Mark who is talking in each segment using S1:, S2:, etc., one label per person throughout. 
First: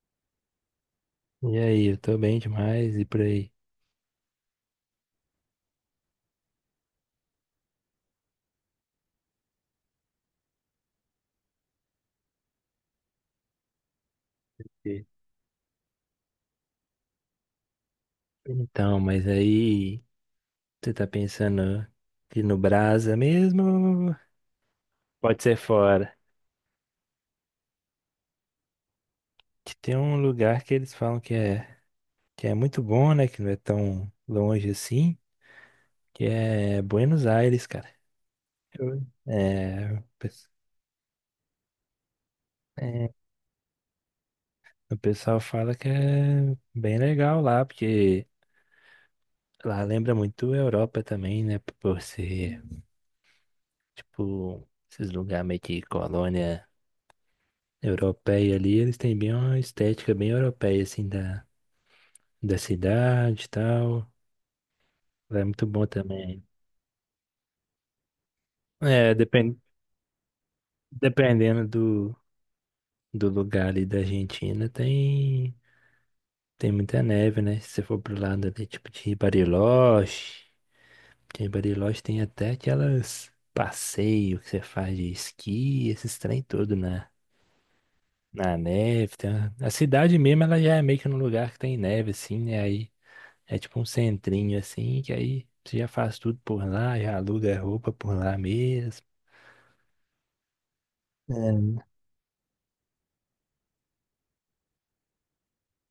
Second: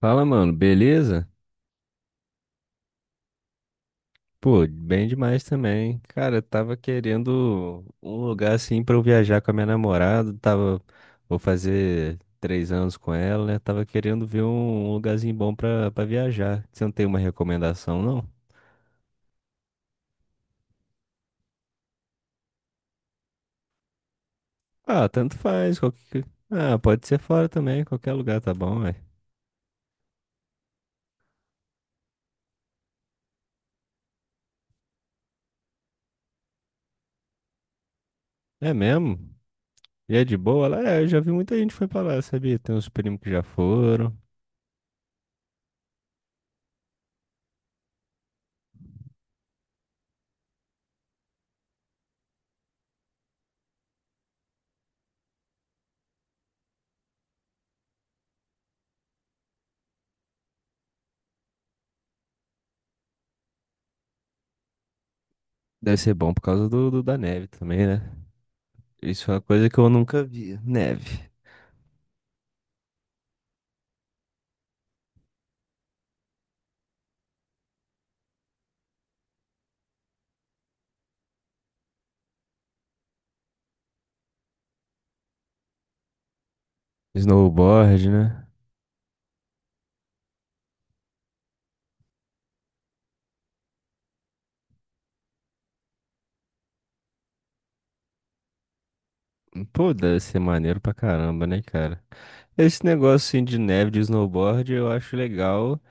S1: Fala, mano, beleza?
S2: E aí, eu tô bem demais e por aí.
S1: Pô, bem demais também. Cara, eu tava querendo um lugar assim pra eu viajar com a minha namorada. Vou fazer 3 anos com ela, né? Tava querendo ver um
S2: E-
S1: lugarzinho bom pra viajar. Você não tem uma recomendação, não?
S2: Então, mas aí você tá pensando que no Brasa mesmo
S1: Ah, tanto
S2: pode ser
S1: faz.
S2: fora.
S1: Qualquer. Ah, pode ser fora também, qualquer lugar tá bom, ué.
S2: Que tem um lugar que eles falam que é muito bom, né? Que não é tão longe assim, que é Buenos Aires, cara.
S1: É
S2: Eu-
S1: mesmo?
S2: É, o
S1: E é de
S2: pes-
S1: boa? Lá, é, eu já vi muita gente que foi pra lá, sabia? Tem uns
S2: é,
S1: primos que já foram.
S2: o pessoal fala que é bem legal lá, porque lá lembra muito a Europa também, né? Por ser, tipo, esses lugares meio que colônia europeia ali. Eles têm bem uma estética bem europeia, assim, da cidade e tal. É muito bom
S1: Deve ser bom por
S2: também.
S1: causa da neve também, né?
S2: É,
S1: Isso é uma
S2: depen-
S1: coisa que eu nunca vi. Neve.
S2: Dependendo do lugar ali da Argentina, tem muita neve, né? Se você for pro lado ali, tipo de Bariloche, em Bariloche tem até aquelas passeio que você faz de esqui, esses trem todo na,
S1: Snowboard, né?
S2: na neve. A cidade mesmo, ela já é meio que num lugar que tem neve, assim, né? Aí é tipo um centrinho assim, que aí você já faz tudo por lá, já aluga roupa por lá mesmo.
S1: Pô, deve ser maneiro pra caramba, né,
S2: É.
S1: cara? Esse negócio assim, de neve, de snowboard, eu acho legal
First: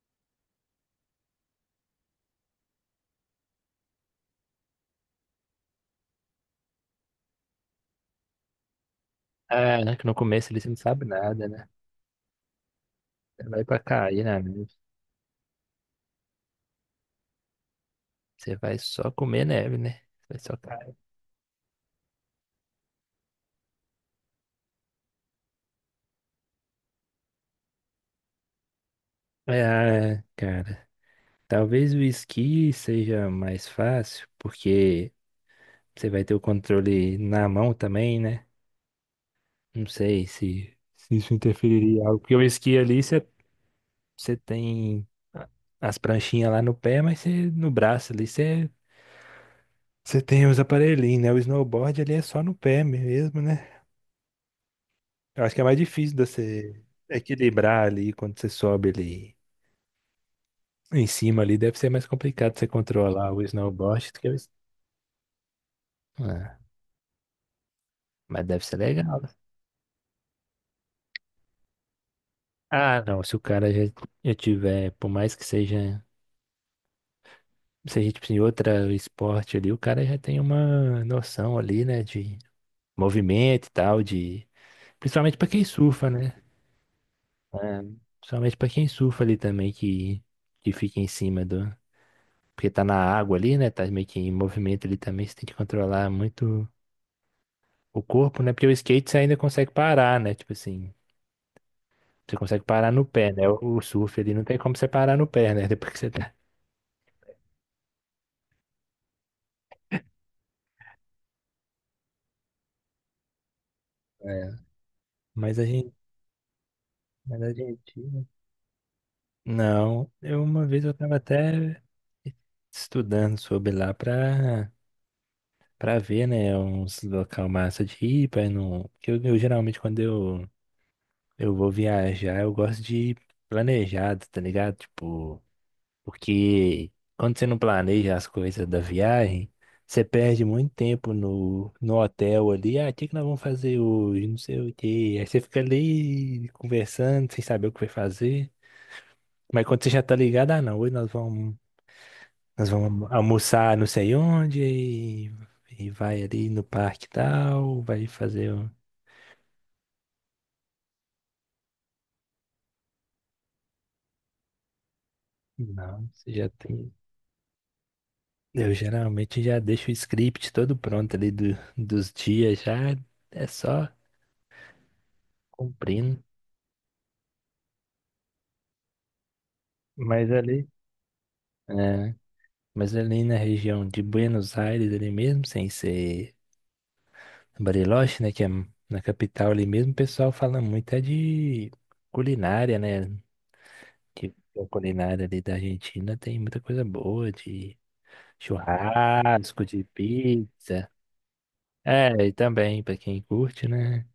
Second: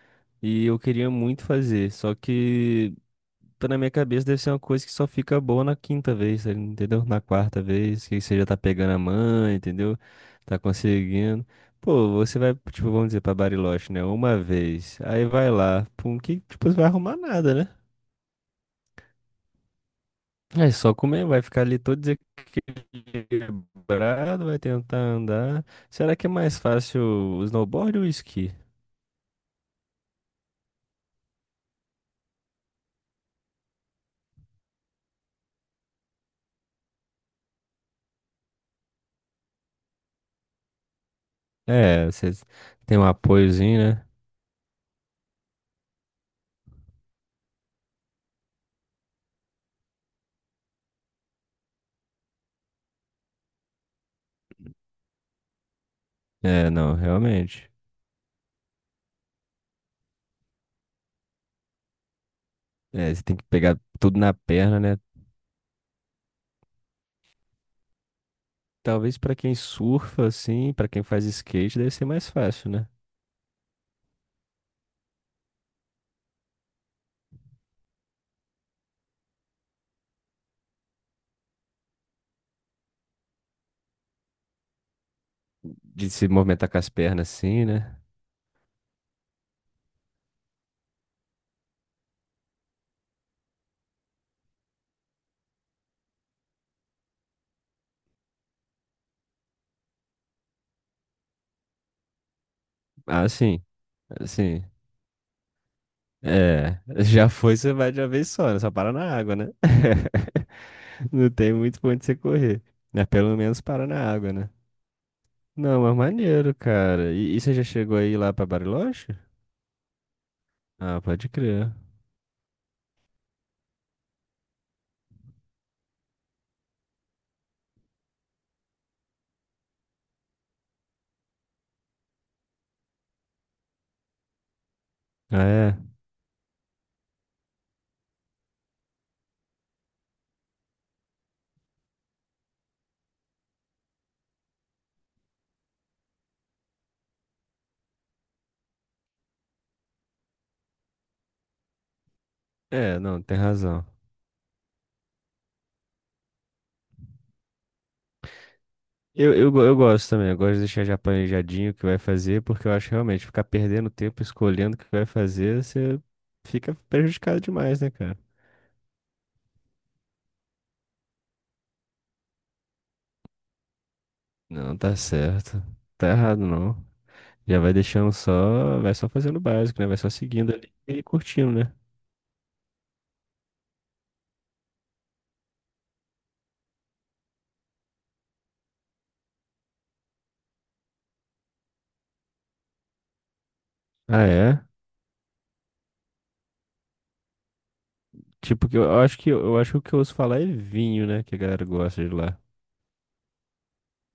S1: e eu queria muito fazer. Só que, tá na minha cabeça, deve ser uma coisa que só fica boa na quinta vez, sabe? Entendeu? Na quarta vez, que você já tá pegando a mãe,
S2: Ah, né?
S1: entendeu?
S2: Que no começo
S1: Tá
S2: ali você não sabe
S1: conseguindo.
S2: nada, né?
S1: Pô, você vai, tipo, vamos dizer, pra
S2: Você vai pra
S1: Bariloche, né?
S2: cair
S1: Uma
S2: na neve.
S1: vez. Aí vai lá. Pum, que, tipo, você vai arrumar nada, né?
S2: Você vai só comer neve, né? Você vai só
S1: É só
S2: cair.
S1: comer, vai ficar ali todo quebrado, vai tentar andar. Será que é mais fácil o snowboard ou o esqui?
S2: É, cara. Talvez o esqui seja mais fácil, porque você vai ter o controle na mão também, né? Não sei se isso interferiria em
S1: É,
S2: algo.
S1: você
S2: Porque o esqui
S1: tem
S2: ali
S1: um
S2: você,
S1: apoiozinho,
S2: você tem a- as pranchinhas lá no pé, mas você, no braço ali você. Você tem os aparelhinhos, né? O snowboard ali é só no pé mesmo, né? Eu acho que é mais difícil de
S1: né? É,
S2: você
S1: não, realmente.
S2: equilibrar ali quando você sobe ali em cima ali. Deve ser mais complicado você
S1: É, você
S2: controlar
S1: tem
S2: o
S1: que pegar
S2: snowboard do
S1: tudo
S2: que o...
S1: na
S2: s-
S1: perna, né?
S2: Ah, mas deve ser
S1: Talvez
S2: legal, né?
S1: pra quem surfa assim, pra quem faz skate, deve ser mais fácil, né?
S2: Ah, não. Se o cara já, já tiver, por mais que seja, tipo assim, outro esporte ali, o cara já tem uma noção ali, né? De movimento e tal, de... Principalmente pra quem
S1: De
S2: surfa,
S1: se
S2: né?
S1: movimentar com as pernas assim,
S2: É,
S1: né?
S2: principalmente pra quem surfa ali também, que fica em cima do. Porque tá na água ali, né? Tá meio que em movimento ali também. Você tem que controlar muito o corpo, né? Porque o skate você ainda consegue parar, né? Tipo assim, você consegue parar no
S1: Ah,
S2: pé, né?
S1: sim.
S2: O surf ali não tem
S1: Assim,
S2: como você parar no pé, né? Depois que você tá.
S1: é, já foi, você vai de uma vez só, né? Só para na água, né? Não tem muito pra onde você correr, né? Pelo menos para na água, né?
S2: É. Mas a
S1: Não,
S2: gente.
S1: é maneiro, cara. E,
S2: Mas
S1: e
S2: a
S1: você já
S2: gente.
S1: chegou aí lá pra Bariloche?
S2: Não, eu uma vez eu
S1: Ah,
S2: tava
S1: pode crer.
S2: até estudando sobre lá pra, pra ver, né? Uns local massa de ir, pra não. Porque eu geralmente quando eu vou viajar, eu gosto de planejar, tá ligado? Tipo.
S1: Ah, é?
S2: Porque quando você não planeja as coisas da viagem, você perde muito tempo no hotel ali. Ah, o que que nós vamos fazer hoje? Não sei o quê. Aí você fica ali conversando, sem saber o que vai fazer. Mas quando você já tá ligado, ah, não, hoje nós vamos, nós
S1: É,
S2: vamos
S1: não, tem
S2: almoçar não
S1: razão.
S2: sei onde e vai ali no parque e tal, vai fazer.
S1: Eu gosto também, eu gosto de deixar já planejadinho o que vai fazer, porque eu acho que realmente ficar perdendo tempo escolhendo o que vai fazer, você
S2: Não, você já
S1: fica
S2: tem.
S1: prejudicado demais, né, cara?
S2: Eu geralmente já deixo o script todo pronto ali dos dias, já é só
S1: Não, tá certo. Tá
S2: cumprindo.
S1: errado, não. Já vai deixando só, vai só fazendo o básico, né? Vai só
S2: Mas
S1: seguindo
S2: ali,
S1: ali e curtindo, né?
S2: é, mas ali na região de Buenos Aires, ali mesmo, sem ser Bariloche, né, que é na capital ali mesmo, o pessoal fala muito é de culinária, né?
S1: Ah,
S2: Que
S1: é?
S2: a culinária ali da Argentina tem muita coisa boa, de
S1: Tipo, que eu eu acho que eu
S2: churrasco,
S1: acho que o
S2: de
S1: que eu ouço falar é
S2: pizza.
S1: vinho, né? Que a galera gosta de
S2: É, e
S1: lá.
S2: também, pra quem curte, né?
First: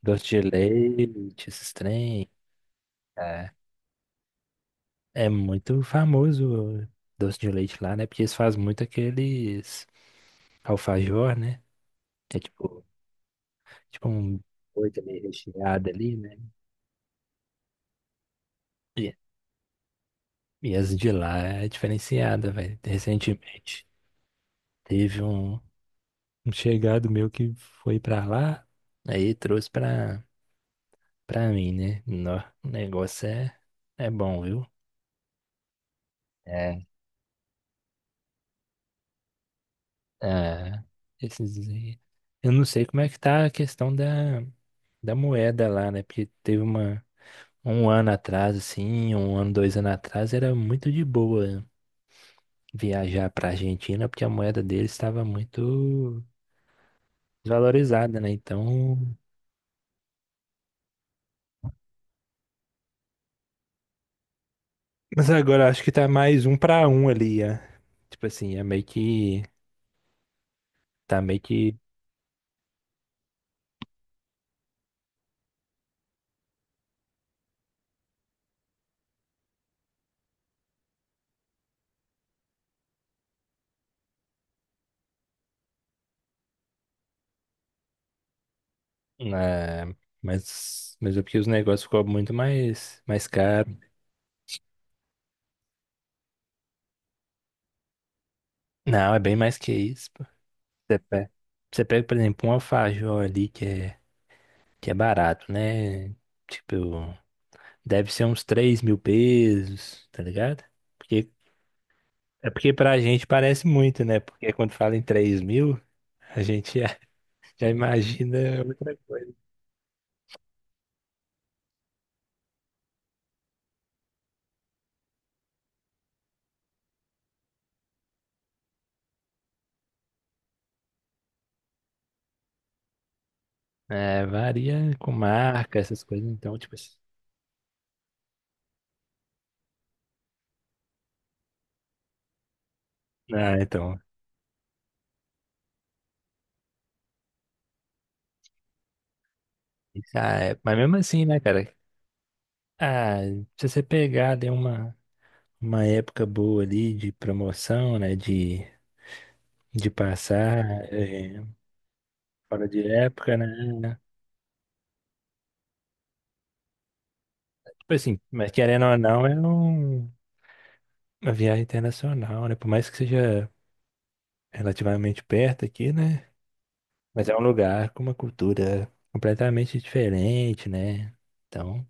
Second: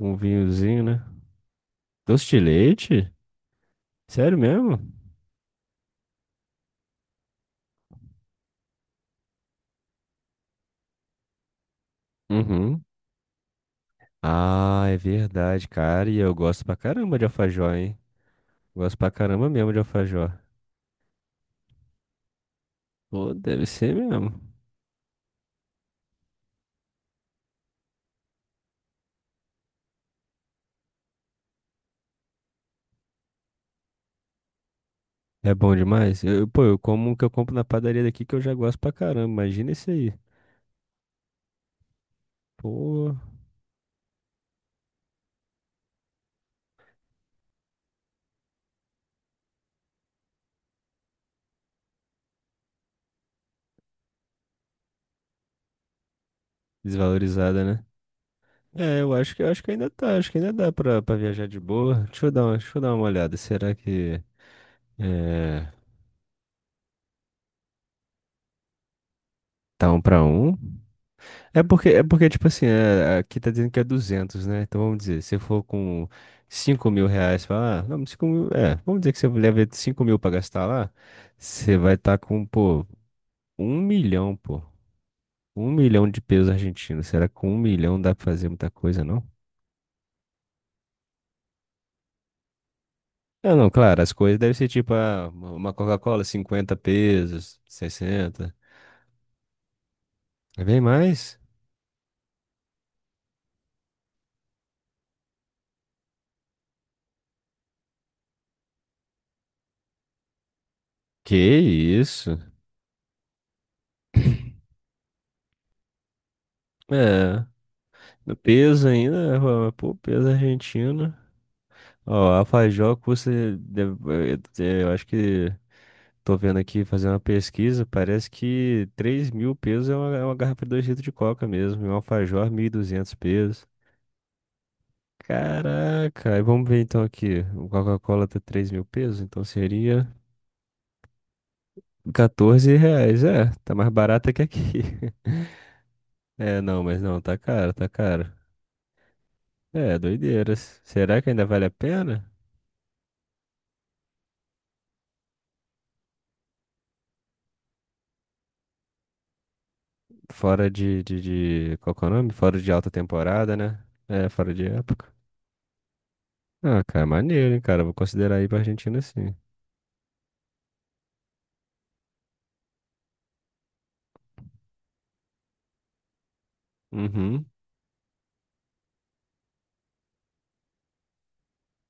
S1: Um
S2: Doce de
S1: vinhozinho, né?
S2: leite, esses
S1: Doce
S2: trem.
S1: de leite?
S2: É,
S1: Sério mesmo?
S2: é muito famoso o doce de leite lá, né? Porque eles fazem muito aqueles alfajor, né? É tipo,
S1: Uhum.
S2: tipo um
S1: Ah, é
S2: oito meio
S1: verdade,
S2: recheado
S1: cara.
S2: ali,
S1: E eu
S2: né?
S1: gosto pra caramba de alfajor, hein? Gosto pra
S2: E,
S1: caramba mesmo de alfajor.
S2: e as de lá é diferenciada, velho.
S1: Pô, deve
S2: Recentemente
S1: ser mesmo.
S2: teve um, um chegado meu que foi pra lá, aí trouxe pra mim, né? Nó, o negócio é, é bom, viu?
S1: É bom demais. Pô, eu
S2: É.
S1: como o que eu compro na padaria daqui que eu já gosto pra caramba. Imagina esse aí.
S2: Ah, esses aí. Eu não sei como é
S1: Pô,
S2: que tá a questão da moeda lá, né? Porque teve uma. Um ano atrás, assim, um ano, 2 anos atrás, era muito de boa viajar para a Argentina porque a moeda deles estava muito
S1: desvalorizada, né?
S2: desvalorizada, né?
S1: É, eu
S2: Então,
S1: acho que eu acho que ainda tá, acho que ainda dá pra viajar de boa. Deixa eu dar uma olhada. Será que
S2: mas
S1: é,
S2: agora acho que tá mais um para um ali, é. Tipo assim, é meio que
S1: tá um pra um?
S2: tá meio
S1: É
S2: que
S1: porque, é porque, tipo assim, aqui tá dizendo que é 200, né? Então vamos dizer, se for com 5.000 reais, fala, ah, não, 5 mil, é, vamos dizer que você leva 5.000 pra gastar lá, você vai estar com, pô, 1 milhão, pô, um milhão de pesos argentinos. Será que com 1 milhão dá pra fazer muita coisa, não?
S2: né, mas é porque os negócios ficou muito mais
S1: Não, não,
S2: caro.
S1: claro, as coisas devem ser tipo ah, uma Coca-Cola, 50 pesos, 60.
S2: Não, é bem mais que isso, pô.
S1: É bem
S2: Você pega,
S1: mais.
S2: você pega, por exemplo, um alfajor ali que é barato, né? Tipo, deve ser uns 3.000 pesos, tá ligado? Porque
S1: Que isso?
S2: é porque pra gente parece muito, né? Porque quando fala em 3.000, a gente já,
S1: É,
S2: já
S1: no
S2: imagina
S1: peso
S2: outra coisa.
S1: ainda, pô, peso argentino. Ó, a Fajó custa, deve- eu acho que tô vendo aqui, fazendo uma pesquisa, parece que 3.000 pesos é uma garrafa de 2 litros de coca mesmo, e um alfajor 1.200 pesos.
S2: É, varia com marca, essas coisas.
S1: Caraca, aí
S2: Então,
S1: vamos
S2: tipo
S1: ver
S2: assim.
S1: então aqui, o Coca-Cola tá 3.000 pesos, então seria R$ 14, é,
S2: Ah,
S1: tá mais
S2: então.
S1: barata que aqui. É, não, mas não, tá caro, tá caro. É,
S2: Ah, é, mas
S1: doideiras.
S2: mesmo
S1: Será
S2: assim,
S1: que
S2: né,
S1: ainda vale a
S2: cara?
S1: pena?
S2: Ah, se você pegar, deu uma época boa ali de promoção, né? De
S1: Fora
S2: passar
S1: de,
S2: é,
S1: qual que é o nome? Fora
S2: fora
S1: de
S2: de
S1: alta
S2: época,
S1: temporada, né?
S2: né?
S1: É, fora de época. Ah, cara, maneiro, hein, cara.
S2: Tipo
S1: Vou
S2: assim,
S1: considerar aí
S2: mas
S1: pra
S2: querendo ou
S1: Argentina
S2: não, é
S1: sim.
S2: um, uma viagem internacional, né? Por mais que seja relativamente perto aqui, né? Mas é um
S1: Uhum.
S2: lugar com uma cultura completamente diferente, né? Então,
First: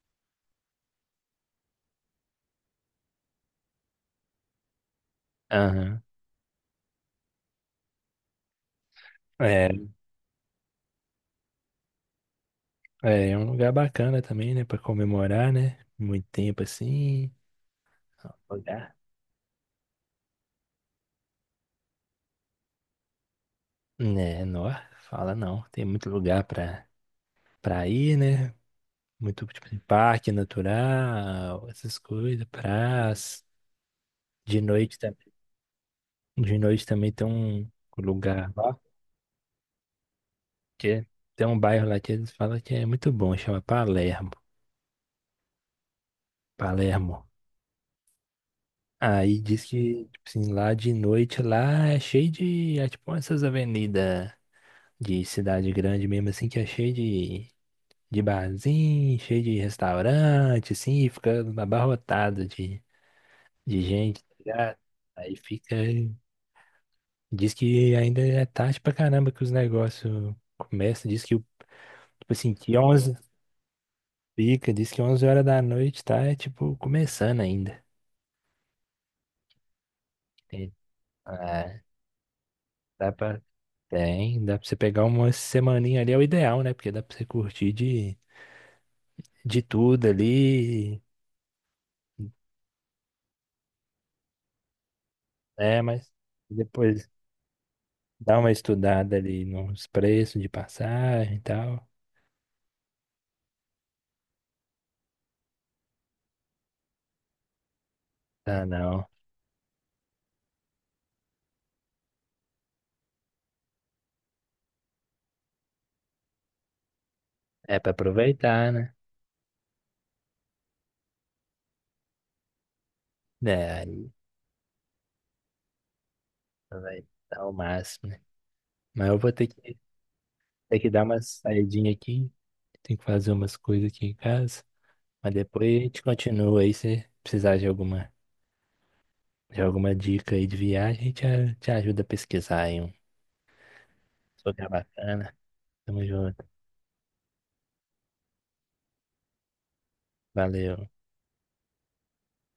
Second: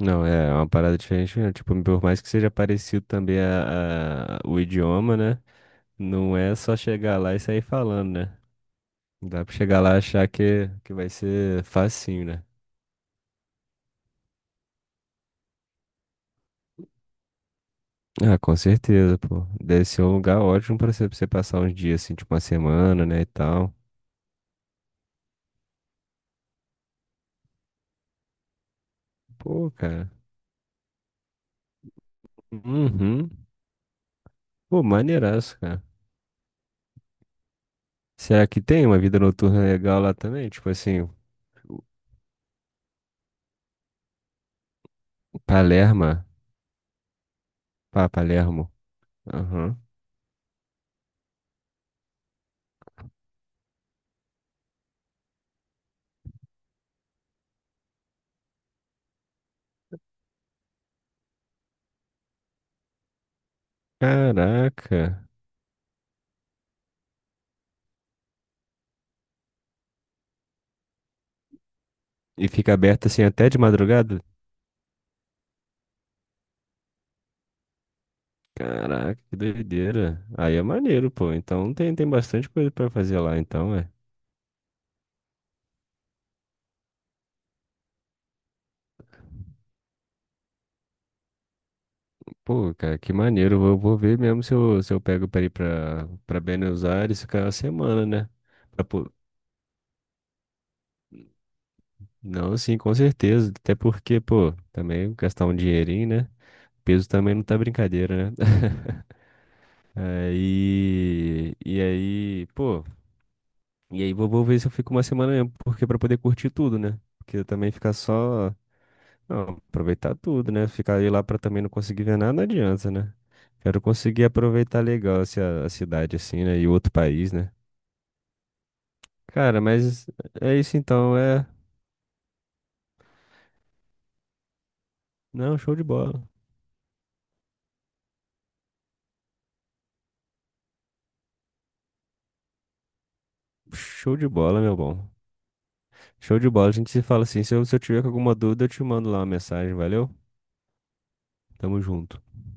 S1: Não, é uma parada diferente, né? Tipo, por mais que seja parecido também a, o idioma, né?
S2: aham.
S1: Não é só chegar lá e sair falando, né? Dá pra
S2: É,
S1: chegar lá e achar que vai ser facinho, né?
S2: é, é um lugar bacana também, né? Pra comemorar, né? Muito tempo assim.
S1: Ah, com
S2: Lugar.
S1: certeza, pô. Deve ser um lugar ótimo pra você passar uns dias, assim, tipo uma semana, né, e tal.
S2: Né, não, fala não. Tem muito lugar pra, pra ir, né? Muito tipo
S1: Pô,
S2: de
S1: cara.
S2: parque natural, essas coisas,
S1: Uhum.
S2: praça. De
S1: Pô,
S2: noite, tam-
S1: maneiraço, cara.
S2: de noite também tem um
S1: Será
S2: lugar
S1: que
S2: lá,
S1: tem uma vida noturna legal lá também? Tipo
S2: que
S1: assim,
S2: tem um bairro lá que eles falam que é muito bom, chama Palermo.
S1: Palermo.
S2: Palermo.
S1: Pá, Palermo.
S2: Aí diz
S1: Aham.
S2: que, tipo assim, lá de noite lá é cheio de, é tipo essas avenidas de cidade grande mesmo, assim, que é cheio de barzinho, cheio de restaurante, assim, e fica abarrotado de gente, tá ligado?
S1: Caraca.
S2: Aí fica, diz que ainda é tarde pra caramba que os negócios começam, diz que, tipo
S1: E
S2: assim,
S1: fica
S2: que
S1: aberto
S2: 11
S1: assim até de madrugada?
S2: fica, diz que 11 horas da noite tá, é, tipo, começando ainda.
S1: Caraca, que doideira. Aí é
S2: É,
S1: maneiro, pô. Então
S2: ah,
S1: tem bastante coisa pra
S2: dá
S1: fazer lá,
S2: pra
S1: então, é.
S2: tem, dá pra você pegar uma semaninha ali, é o ideal, né? Porque dá pra você curtir de tudo ali,
S1: Pô, cara, que maneiro. Eu vou ver mesmo se eu pego pra ir
S2: né? Mas
S1: pra Buenos
S2: depois
S1: Aires ficar uma semana, né?
S2: dá uma
S1: Pra po-
S2: estudada ali nos preços de passagem e tal.
S1: Não, sim, com certeza. Até porque, pô, também gastar um dinheirinho, né? Peso também não tá brincadeira, né?
S2: Ah, não.
S1: Aí. E aí, pô. E aí vou ver se eu fico uma semana mesmo, porque pra poder curtir tudo, né? Porque também
S2: É pra
S1: ficar só.
S2: aproveitar, né?
S1: Não, aproveitar tudo, né? Ficar aí lá pra também não conseguir ver nada, não adianta, né?
S2: É,
S1: Quero
S2: aí
S1: conseguir aproveitar legal assim, a cidade, assim, né? E outro
S2: aproveitar
S1: país, né?
S2: ao máximo, né? Mas eu vou
S1: Cara, mas é isso
S2: ter que dar
S1: então,
S2: uma
S1: é.
S2: saidinha aqui. Tem que fazer umas coisas aqui em casa. Mas
S1: Não,
S2: depois
S1: show de
S2: a gente
S1: bola.
S2: continua aí. Se precisar de alguma dica aí de viagem, a gente te ajuda a pesquisar aí um
S1: Show de bola,
S2: lugar
S1: meu bom.
S2: bacana. Tamo
S1: Show
S2: junto.
S1: de bola. A gente se fala assim. Se eu tiver com alguma dúvida, eu te mando lá uma mensagem, valeu?
S2: Valeu.
S1: Tamo junto.